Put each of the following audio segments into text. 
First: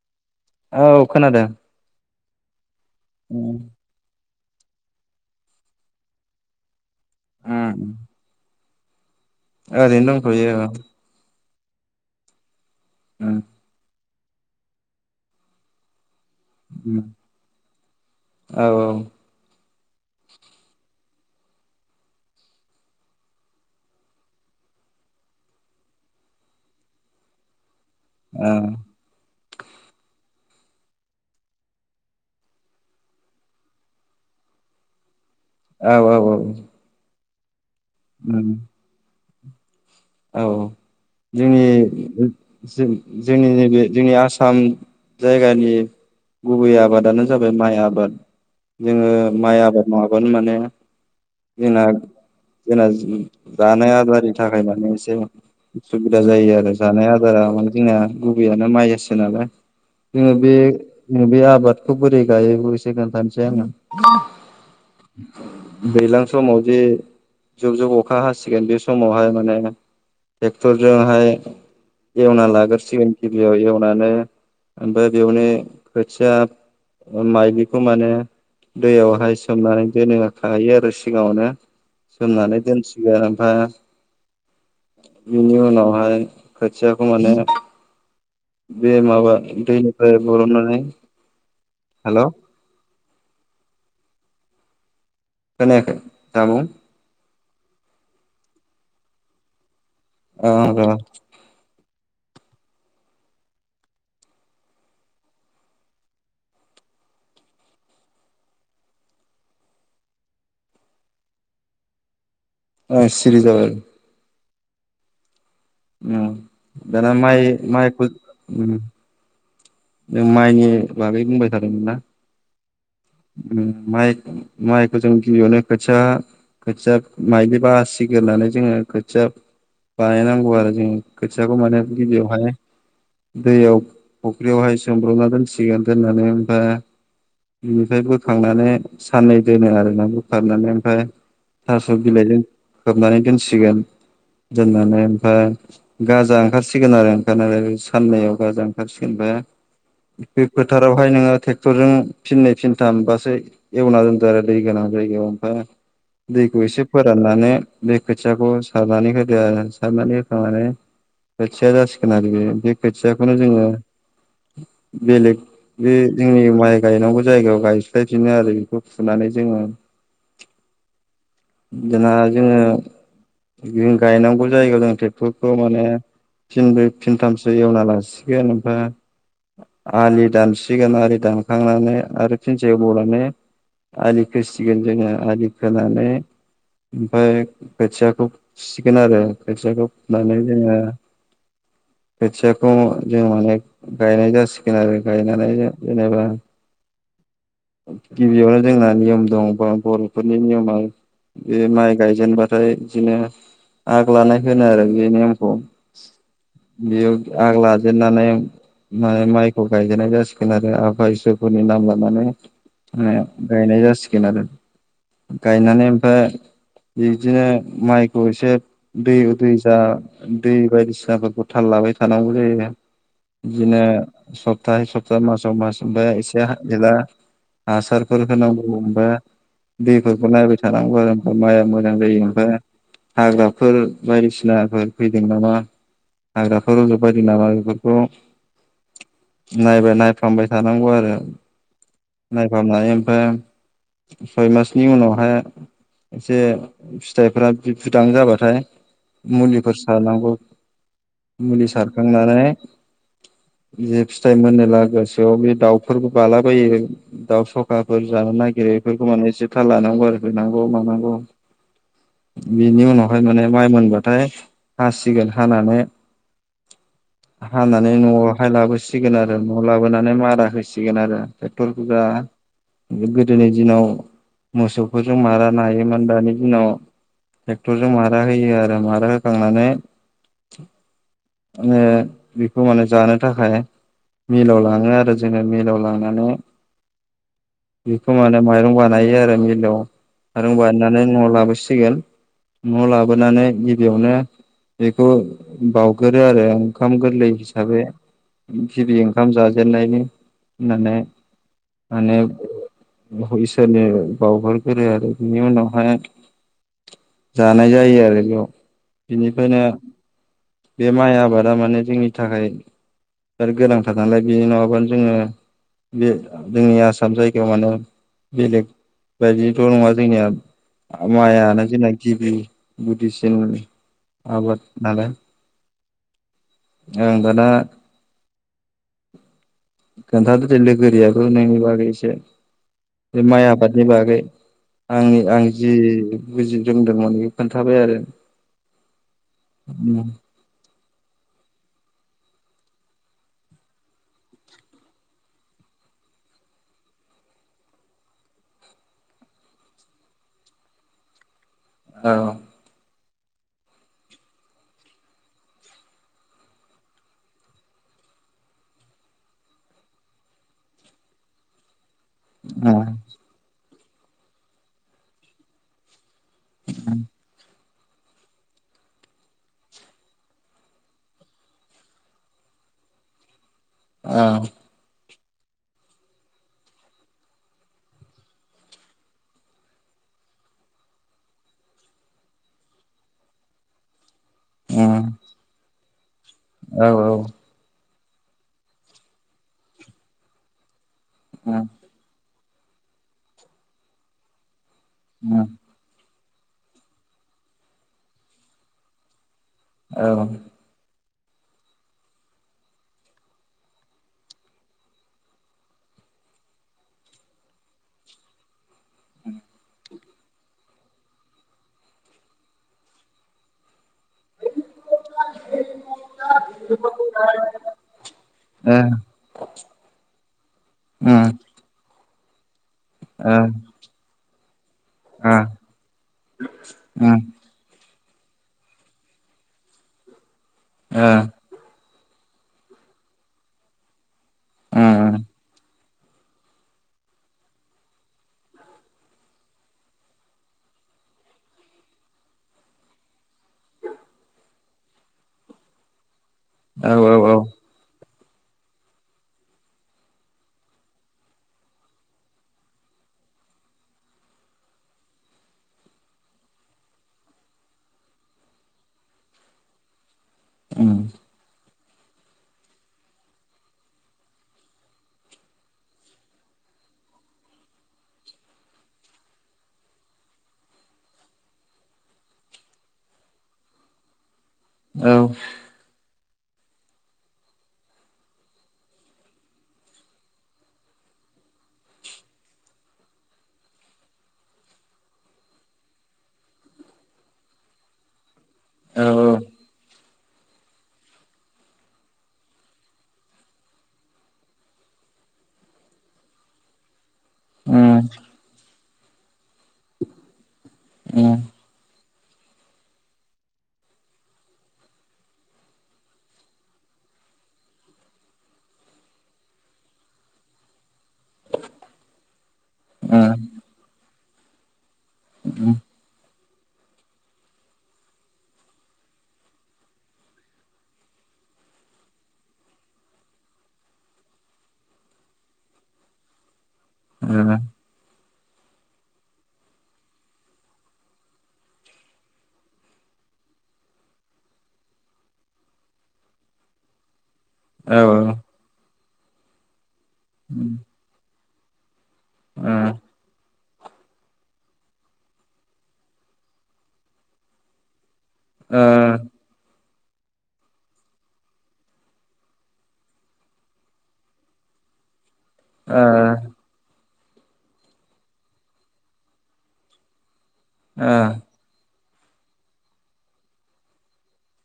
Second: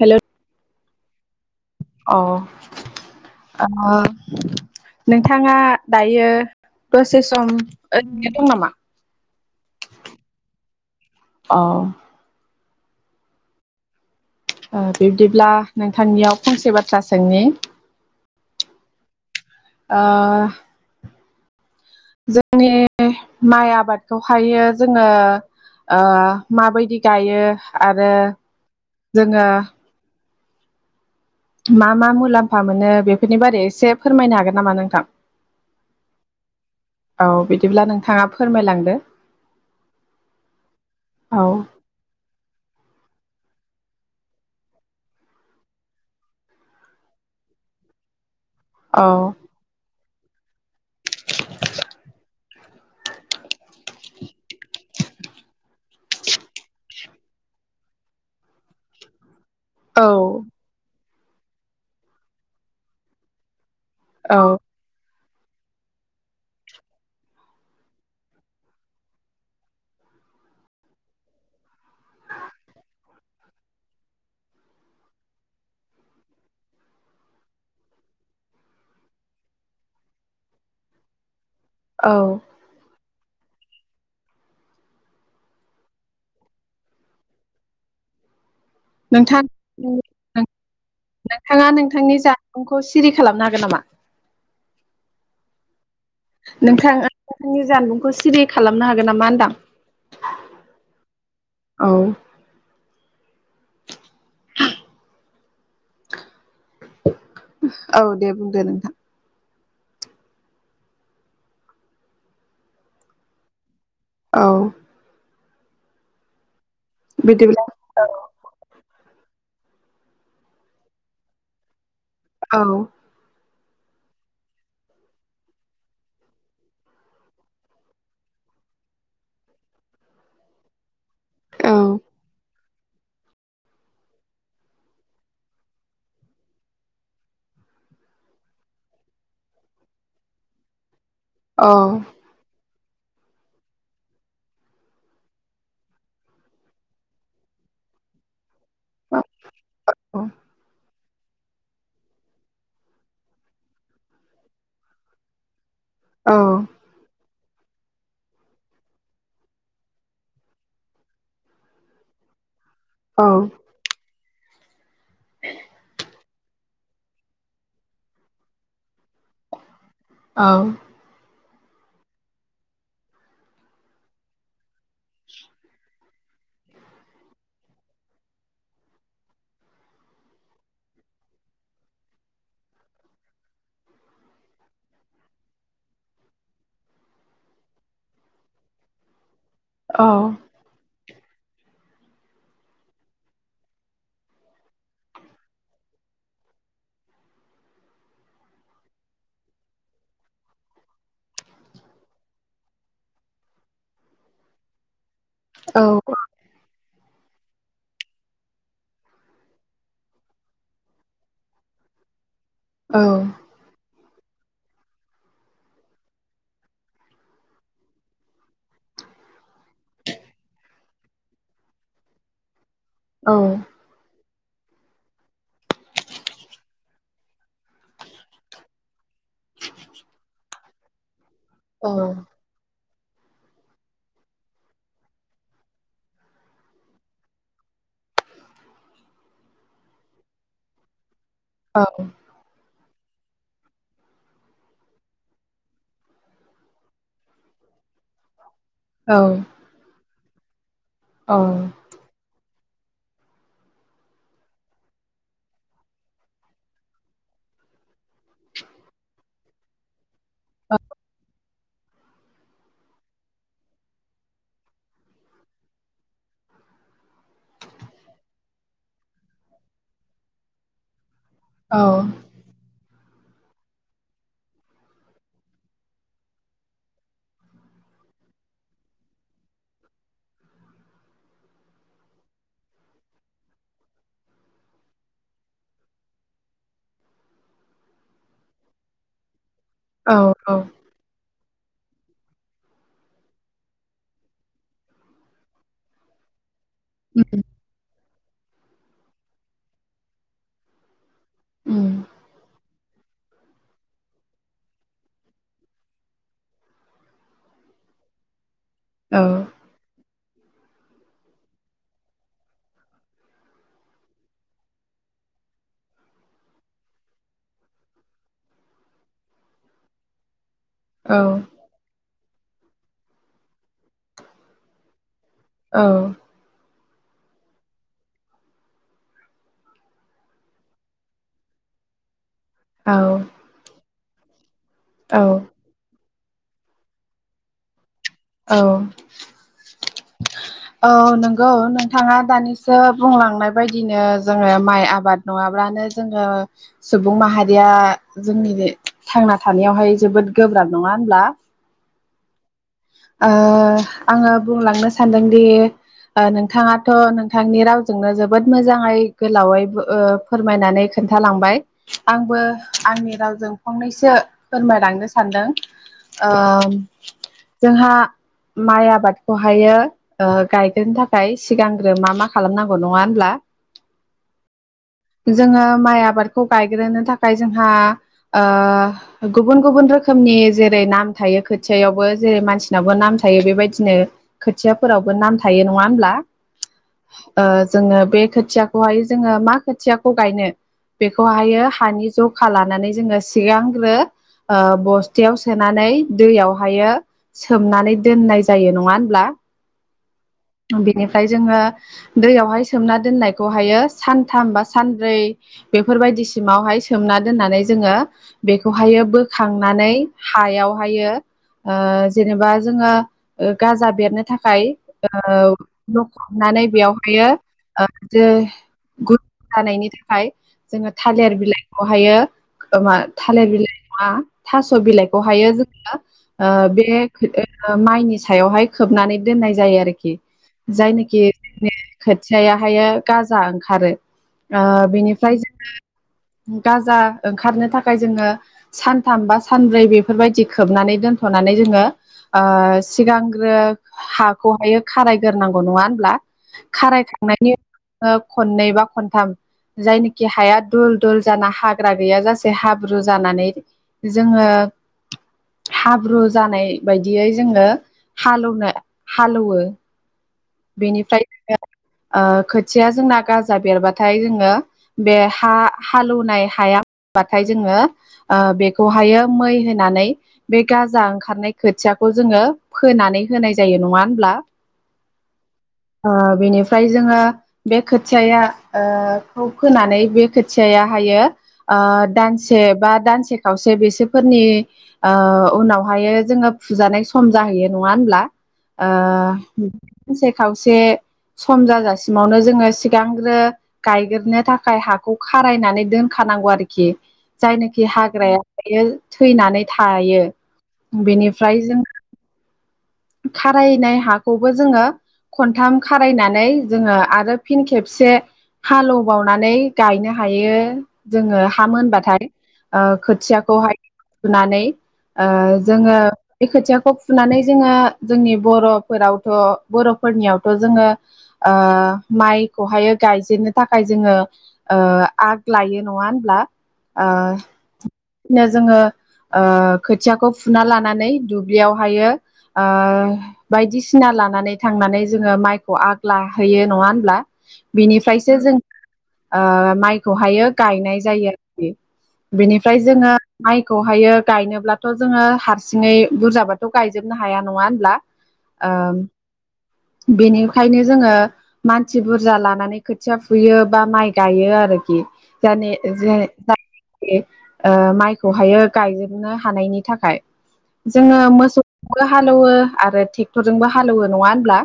Hello. औ खोनादों । औ आ हो । नोंथाङा दायो दसे सम उम ओरैनो दं नामा? ओरैनो दंथयो ओं । औ । उम । बिब्दिब्ला नोंथांनियाव फंसे उम बाथ्रा सोंनि औ ओ । जोंनि माइ आबादखौहायो जोङो । ओ माबायदि गायो आरो जोङो । मा मा मुलाम्फा मोनो बेफोरनि बारै एसे फोरमायनो हागोन नामा नोंथां? औ औ औ । औ बिदिब्ला नोंथाङा फोरमायलांदो । औ जोंनि जो । जोंनि नैबे जोंनि आसाम जायगानि । गुबै आबादानो जाबाय माइ आबाद औ जोङो माइ आबाद नंआबा । माने जोंना जोंना जानाय आदारनि थाखाय माने एसे उसुबिदा जायो आरो जानाय आदारा मे जोंना गुबैयानो माइयासो नालाय औ जोङो बे बे आबादखौ बोरै गायोबोसे खोनथानोसै आङो औ [inaudible] दैलां समाव जे जुब जुब अखा हासिगोन बे समावहाय माने ट्रेक्टर जों हाय । एवना लाग्रोसिगोन गिबियाव एवनानै ओमफ्राय बेवनो खोथिया माइलिखौ माने दैयावहाय सोमनानै दोनो खायो आरो सिगाङावनो। औ सोमनानै दोनसिगोन ओमफाय बेनि उनावहाय खोथियाखौ माने बे माबा नोंथां दैनिफ्राय नों बरनानै नोंथाङा नोंथांनि हेल' जानबुंखौ सिरि खालामनो हागोन नामा? खोनायाखै । नोंथाङा नोंथांनि जानबुंखौ सिरि खालामनो हागोन नामा होनदां । ओ र' औ । औ दे बुंदो नोंथां ओ सिरि जाबाय । औ । उम माय बिदिब्ला मायखो नों माइनि बागै बुंबाय थादोंमोन औ उ माइ माइखौ जों गिबियावनो खोथिया खोथिया माइलि बासिग्रानै जोङो खोथिया बानायनांगौ आरो जों खोथियाखौ मोने गिबियावहाय दैयाव फुख्रियावहाय सोमब्रबना दोनसिगोन दोननानै ओमफ्राय। बिनिफ्राय बोखांनानै साननै दोनो आरोना बोखारनानै ओमफ्राय। औ थास बिलाइजों खोबनानै दोनसिगोन दोननानै ओमफ्राय गाजा ओंखारसिगोन आरो ओंखारनानै साननैयाव गाजा ओंखारो सिगोनबाय बे फोथारावहाय नोङो ट्रेक्टरजों फिनै फिनथाम बा सोय एवना दोनदो आरो दै गोनां जायगायाव हा औ दैखौ एसे फोराननानै। बे खोथियाखौ सारनानै होदो आरो सारनानै होखांनानै। खोथिया जासिगोन आरो बे बे औ खोथियाखौनो जोङो। बेलेग बे जोंनि माइ गायनांगौ जायगायाव गायस्लायफिनो आरो बेखौ। सुनानै जोङो औ जा जोङो। जों गायनांगौ जायगा जों ट्रेक्टरखौ माने फिनबो फिनथामसो एवना लासिगोन ओमफ्राय। आलि दानसिगोन आलि दानखांनानै आरो फिनसे एबावनानै। आलि फोसिगोन जोङो आलि खोनानै। ओमफ्राय खोथियाखौ फुसिगोन आरो खोथियाखौ औ फुनानै औ जोङो। [inaudible] खोथियाखौ जों माने गायनाय जासिगोन आरो गायनानै जेनेबा गिबियावनो जोंना नियम दं बर'फोरनि नियमा। बे माइ गायजेनबाथाय बिदिनो आग लानाय होनो आरो बेनो। औ औ बेयो आग लाजेननानै मे माइखौ गायजेननाय जासिगोन आरो आफा इसोरफोरनि नाम लानानै। माइ गायनाय जासिगोन आरो गायनानै ओमफ्राय। बिदिनो माइखौ एसे दै उदै जा दै बायदिसिनाफोरखौ थाल ला बाय थानांगौ जायो। बिदिनो सप्ताहै सप्ताह मासाव मास ओमफ्राय एसे गैला। हासारफोर होनांगौ होनबा दैफोरखौ नायबाय थानांगौ आरो। माइआ मोजां जायो ओमफ्राय हाग्राफोर बायदिसिनाफोर फैदों नामा। हाग्राखौ रज'बायदि नामा बेफोरखौ। नायबाय नायफामबाय थानांगौ आरो। औ नायफामनाय ओमफ्राय। सय मासनि उनावहाय एसे फिथाइफ्रा फि-बुदां जाबाथाय मुलिफोर सारनांगौ। मुलि सारखांनानै। बे फिथाइ मोनोब्ला गोसोआव बे दाउफोरबो बालाबायो। दाउ सखाफोर जानो नागिरो बेफोरखौ माने एसे थाल लानांगौ आरो होनांगौ मानांगौ। बिनि उनावहाय माने माइ मोनबाथाय हासिगोन हानानै। हानानै न'आवहाय लाबोसिगोन आरो न'आव लाबोनानै मारा होसिगोन आरो ट्राक्टर [unintelligible] दिनै दिनाव मोसौफोरजों मारा नायोमोन दानि दिनाव। ट्रेक्टरजों मारा होयो आरो मारा होखांनानै। माने बेखौ माने जानो थाखाय। मिलाव लाङो आरो जोङो मिलाव लांनानै। बेखौ माने माइरं बानायो आरो मिलआव औ माइरं औ बानायनानै न'आव लाबोसि सिगोन। न' लाबोनानै गिबियावनो बेखौ बावगोरो आरो। ओंखाम गोरलै हिसाबै गिबि ओंखाम जाजेननायनि होननानै। उम माने इसोरनि बावहरगोरो आरो बिनि उनावहाय। जानाय जायो आरो बेयाव औ बिनिफ्रायनो बे माइ आबादा माने जोंनि थाखाय आरो गोनांथार नालाय बे नङाबानो जोङो बे जोंनि आसाम जायगायाव माने बेलेग बायदिथ' नङा जोंनिया औ माइआनो जोंना गिबि गुदिसिन आबाद नालाय । औ ओं दाना खोन्थादो दे लोगोरियाबो नोंनि बागै एसे बे माइ आबादनि बागै आंनि औ आं जि बुजि रोंदोंमोन बेखौ खोन्थाबाय आरो । औ औ नोंगौ नोंथाङा दानिसो बुंलांनाय बायदिनो जोङो माइ आबाद नङाब्लानो जोङो सुबुं माहारिया जोंनि थांना थानायावहाय जोबोद गोब्राब नङा नङा होमब्ला । औ ओ आङो बुंलांनो सानदोंदि ओ नोंथाङाथ' नोंथांनि रावजोंनो जोबोद मोजाङै गोलावै बो ओ फोरमायनानै खोनन्थालांबाय । आंबो उम औ आंनि रावजों फंनैसो फोरमायलांनो सानदों । ओ जोंहा माइ आबादखौहायो गायग्रोनो थाखाय सिगांग्रो मा मा खालामनांगौ नङा होमब्ला । ओ जोङो माइ आबादखौ गायग्रोनो थाखाय जोंहा ओ गुबुन गुबुन रोखोमनि जेरै नाम थायो खोथियावबो जेरै मानसिनाबो नाम थायो बेबायदिनो उम खोथियाफोरावबो नाम थायो नङा होमब्ला । उम औ ओ ओ जोङो बे खोथियाखौहाय जोङो मा खोथियाखौ गायनो बेखौहायो हानि जखा लानानै जोङो सिगांग्रो ओ बस्थायाव सोनानै दैयावहायो सोमनानै दोननाय जायो नङा होमब्ला । औ फ्राय जोङो दैयावहाय सोमना दोननायखौहायो सानथाम बा सानब्रै बेफोरबायदि बायदिसिमावहाय सोमना दोननानै जोङो बे खौहायो बोखांनानै हायावहायो ओ जेनेबा जोङो गाजा बेरनो थाखाय ओ ल'खमनानै बेयावहायो ओ गुथ जानायनि थाखाय जोङो थालिर बिलाइखौहायो ओ मा थालिर बिलाइ नङा थास' बिलाइखौहायो जोङो ओ बे ओ माइनि सायावहाय खोबनानै दोननाय जायो आरोखि । जायनोखि जोंनि खोथियाहायो गाजा ओंखारो ओ बिनिफ्राय जोङो [unintelligible] गाजा ओंखारनो थाखाय जोङो सानथाम बा सानब्रै बेफोरबायदि खोबनानै दोनथ' थनानै जोङो ओ सिगांग्रो हाखौहायो खारायग्रोनांगौ नङा होमब्ला । खारायखांनायनि ओ खननै बा खनथाम जायनोखि हाया दुल दुल जाना हाग्रा गैया जासे हाब्रु जानानै जोङो हाब्रु ब्रु जानाय बायदियै जोङो हालौनो हालौवो । उम बेनिफ्राय ओ खोथिया जोंना गाजा बेरबाथाय जोङो बे हा हालेवनाय हाया बाथाय जोङो बेखौहायो मै होनानै बे गाजा ओंखारनाय खो खोथियाखौ जोङो फोनानै होनाय जायो नङा होमब्ला? औ । ओ बेनिफ्राय जोङो बे खोथियाया ओ खौ फोनानै बे खोथियाया हायो । यो दानसे बा दानसे खावसे बेसोरफोरनि उनावहाय जोङो फुजानाय सम जाहैयो नङा होमब्ला ओ । सानसे खावसे सम जाजासिमावनो जोङो सिगांग्रो गायग्रोनो थाखाय हाखौ खारायनानै दोनखा नांगौ आरोखि । उम जायनाखि हाग्रायायो थैनानै थायो ओ उम बेनिफ्राय जों खारायनाय हाखौबो जोङो खनथाम खारायनानै जोङो आरो फिन खेबसे हालौबावनानै गायनो हायो जोङो हा मोनबाथाय । ओ खोथियाखौहाय थुनानै ओ जोङो बे खोथियाखौ फुनानै जोङो जोंनि बर'फोरावथ' बर'फोरनियावथ' जोङो ओ माइखौहाय गायजेननो थाखाय जोङो ओ आग लायो नङा होनब्ला ओ बिदिनो जोङो ओ खोथियाखौ फुना लानानै दुब्लियावहायो ओ बायदिसिना लानानै थांनानै जोङो माइखौ आग्लाहयो नङा होमब्ला? औ औ बिनिफ्रायसो जों ओ माइखौहायो उम गायनाय जायो आरोखि बेनि फ्राय जोङो माइखौहायो गायनोब्लाथ' जोङो हारसिङै बुरजाबाथ' गायजोबनो हाया नङा होनब्ला ओ औ उम औ उम बेनिखायनो जोङो मानसि बुरजा लानानै खोथिया फुयो बा माइ गायो आरो ओ ओ । [unintelligible] ओ माइखौहायो गायजोबनो हानायनि थाखाय जोङो मोसौ जोंबो हालेवो आरो ट्रेक्टरजोंबो हालेवो नङा होनब्ला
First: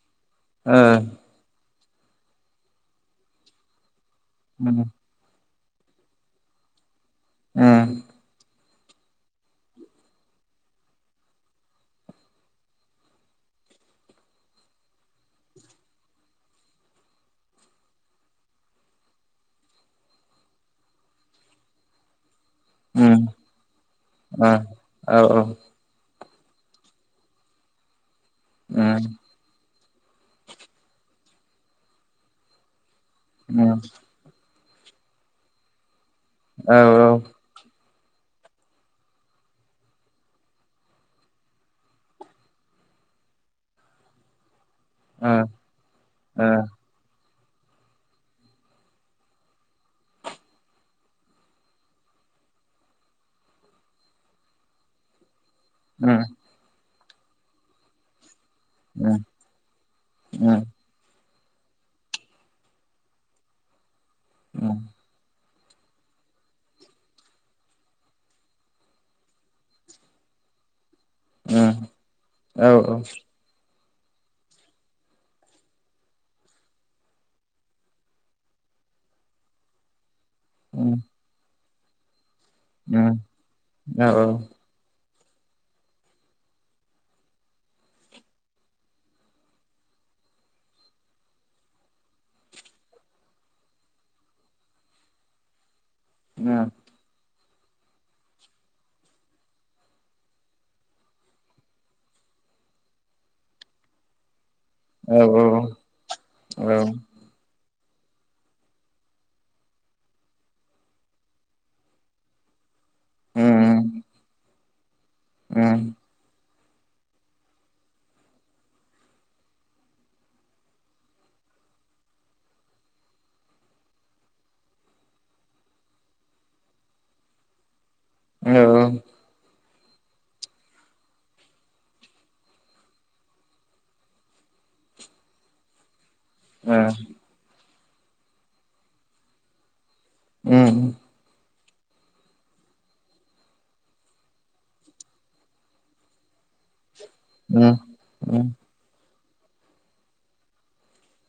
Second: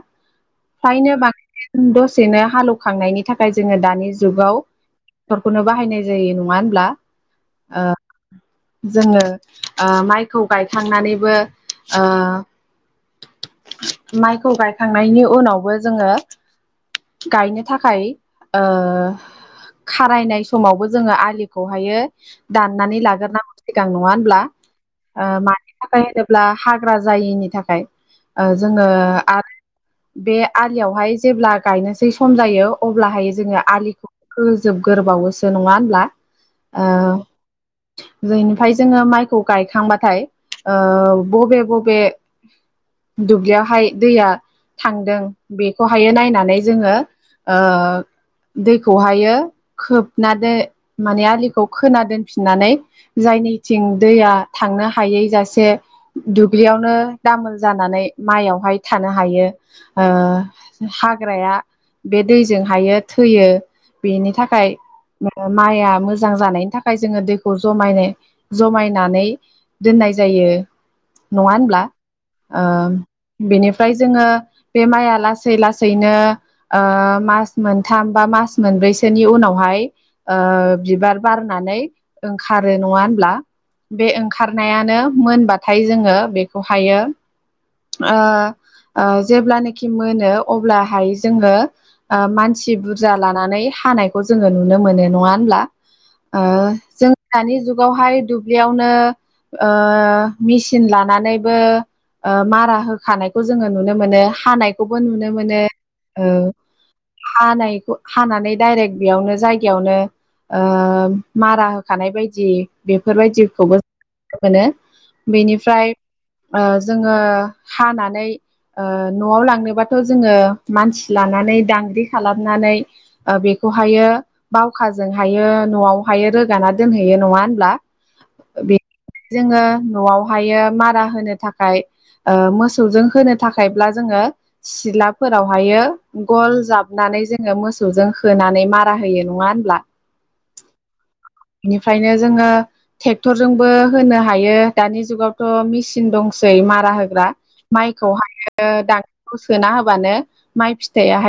ओ फ्रायनो बांसिन दसेनो हालौखांनायनि थाखाय जोङो दानि जुगाव उम ट्रेक्टरखौनो बाहायनाय जायो नङा होनब्ला उम ओ जोङो ओ माइखौ गायखांनानैबो ओ माइखौ गायखांनायनि उनावबो जोङो गायनो थाखाय ओ खारायनाय समावबो जोङो आलिखौहायो दाननानै उम लाग्रोनांगौ सिगां नङा होनब्ला, ओ औ ओ औ मानि थाखाय होनो ब्ला हाग्रा जायैनि थाखाय ओ जोङो उम बे आलियावहाय जेब्ला गायनोसै सम जायो अब्लाहाय जोङो उम आलिखौ खोहोजोब गोरबावोसो नङा होनब्ला? औ ओ औ । जोंनिफ्राय जोङो माइखौ गायखांबाथाय ओ बबे बबे दुब्लियावहाय दैया थांदों ओ बेखौहाय नायनानै जोङो ओ दैखौहायो खोबनानै माने आलि खौ खोना दोनफिननानै जायनिथिं दैया थांनो हायै जासे उम दुब्लियावनो दामोल जानानै माइयावहाय थानो हायो ओ उम हाग्राया बे दैजों हायो थैयो बेनि थाखाय उम माइआ मोजां मोजां जानायनि थाखाय जोङो दैखौ जाय जमायनानै दोननाय जायो । नङा होनब्ला उम ओ औ बेनिफ्राय ओमफ्राय जोङो बे माइआ लासै लासैनो ओ मास मोनथाम बा मास मोन मोनब्रैसोनि उनावहाय ओ उम बिबार बारनानै ओंखारो नङा उम होनब्ला औ बे उम ओंखारनायानो मोनबाथाय जोङो बेखौहायो ओ जेब्लानाखि मोनो अब्लाहाय जोङो ओ मानसि बुरजा लानानै हानायखौ जोङो नुनो मोनो नङा होनब्ला? ओ जों दानि जुगावहाय दुब्लियावनो ओ मेसिन लानानैबो ओ मारा होखानायखौ जोङो नुनो मोनो हानायखौबो औ नुनो मोनो औ हानायखौ हानानै डाइरेक्ट बेयावनो जायगायावनो ओ मारा होखानाय बायदि उम बेफोरबायदिखौबो औ मोनो बेनिफ्राय औ ओ जोङो हानानै ओ न'आव लांनोबाथ' जोङो मानसि लानानै दांग्रि खालामनानै ओ बे खौहायो बावखाजोंहायो न'आवहायो रोगाना दोनहैयो नङा होनब्ला? औ बे ओं। जोङो न'आवहायो मारा होनो थाखाय ओ मोसौजों होनो थाखायब्ला जोङो सिलाफोरावहायो गल जाबनानै जोङो मोसौजों होनानै मारा होयो नङा होनब्ला उम बेनिफ्रायनो जोङो ट्रेक्टर जोंबो होनो हायो दानि जुगावथ' मेसिन दंसै मारा होग्रा उम माइखौ उम दांग्रिखौ सोना होबानो माइ फिथायाहाय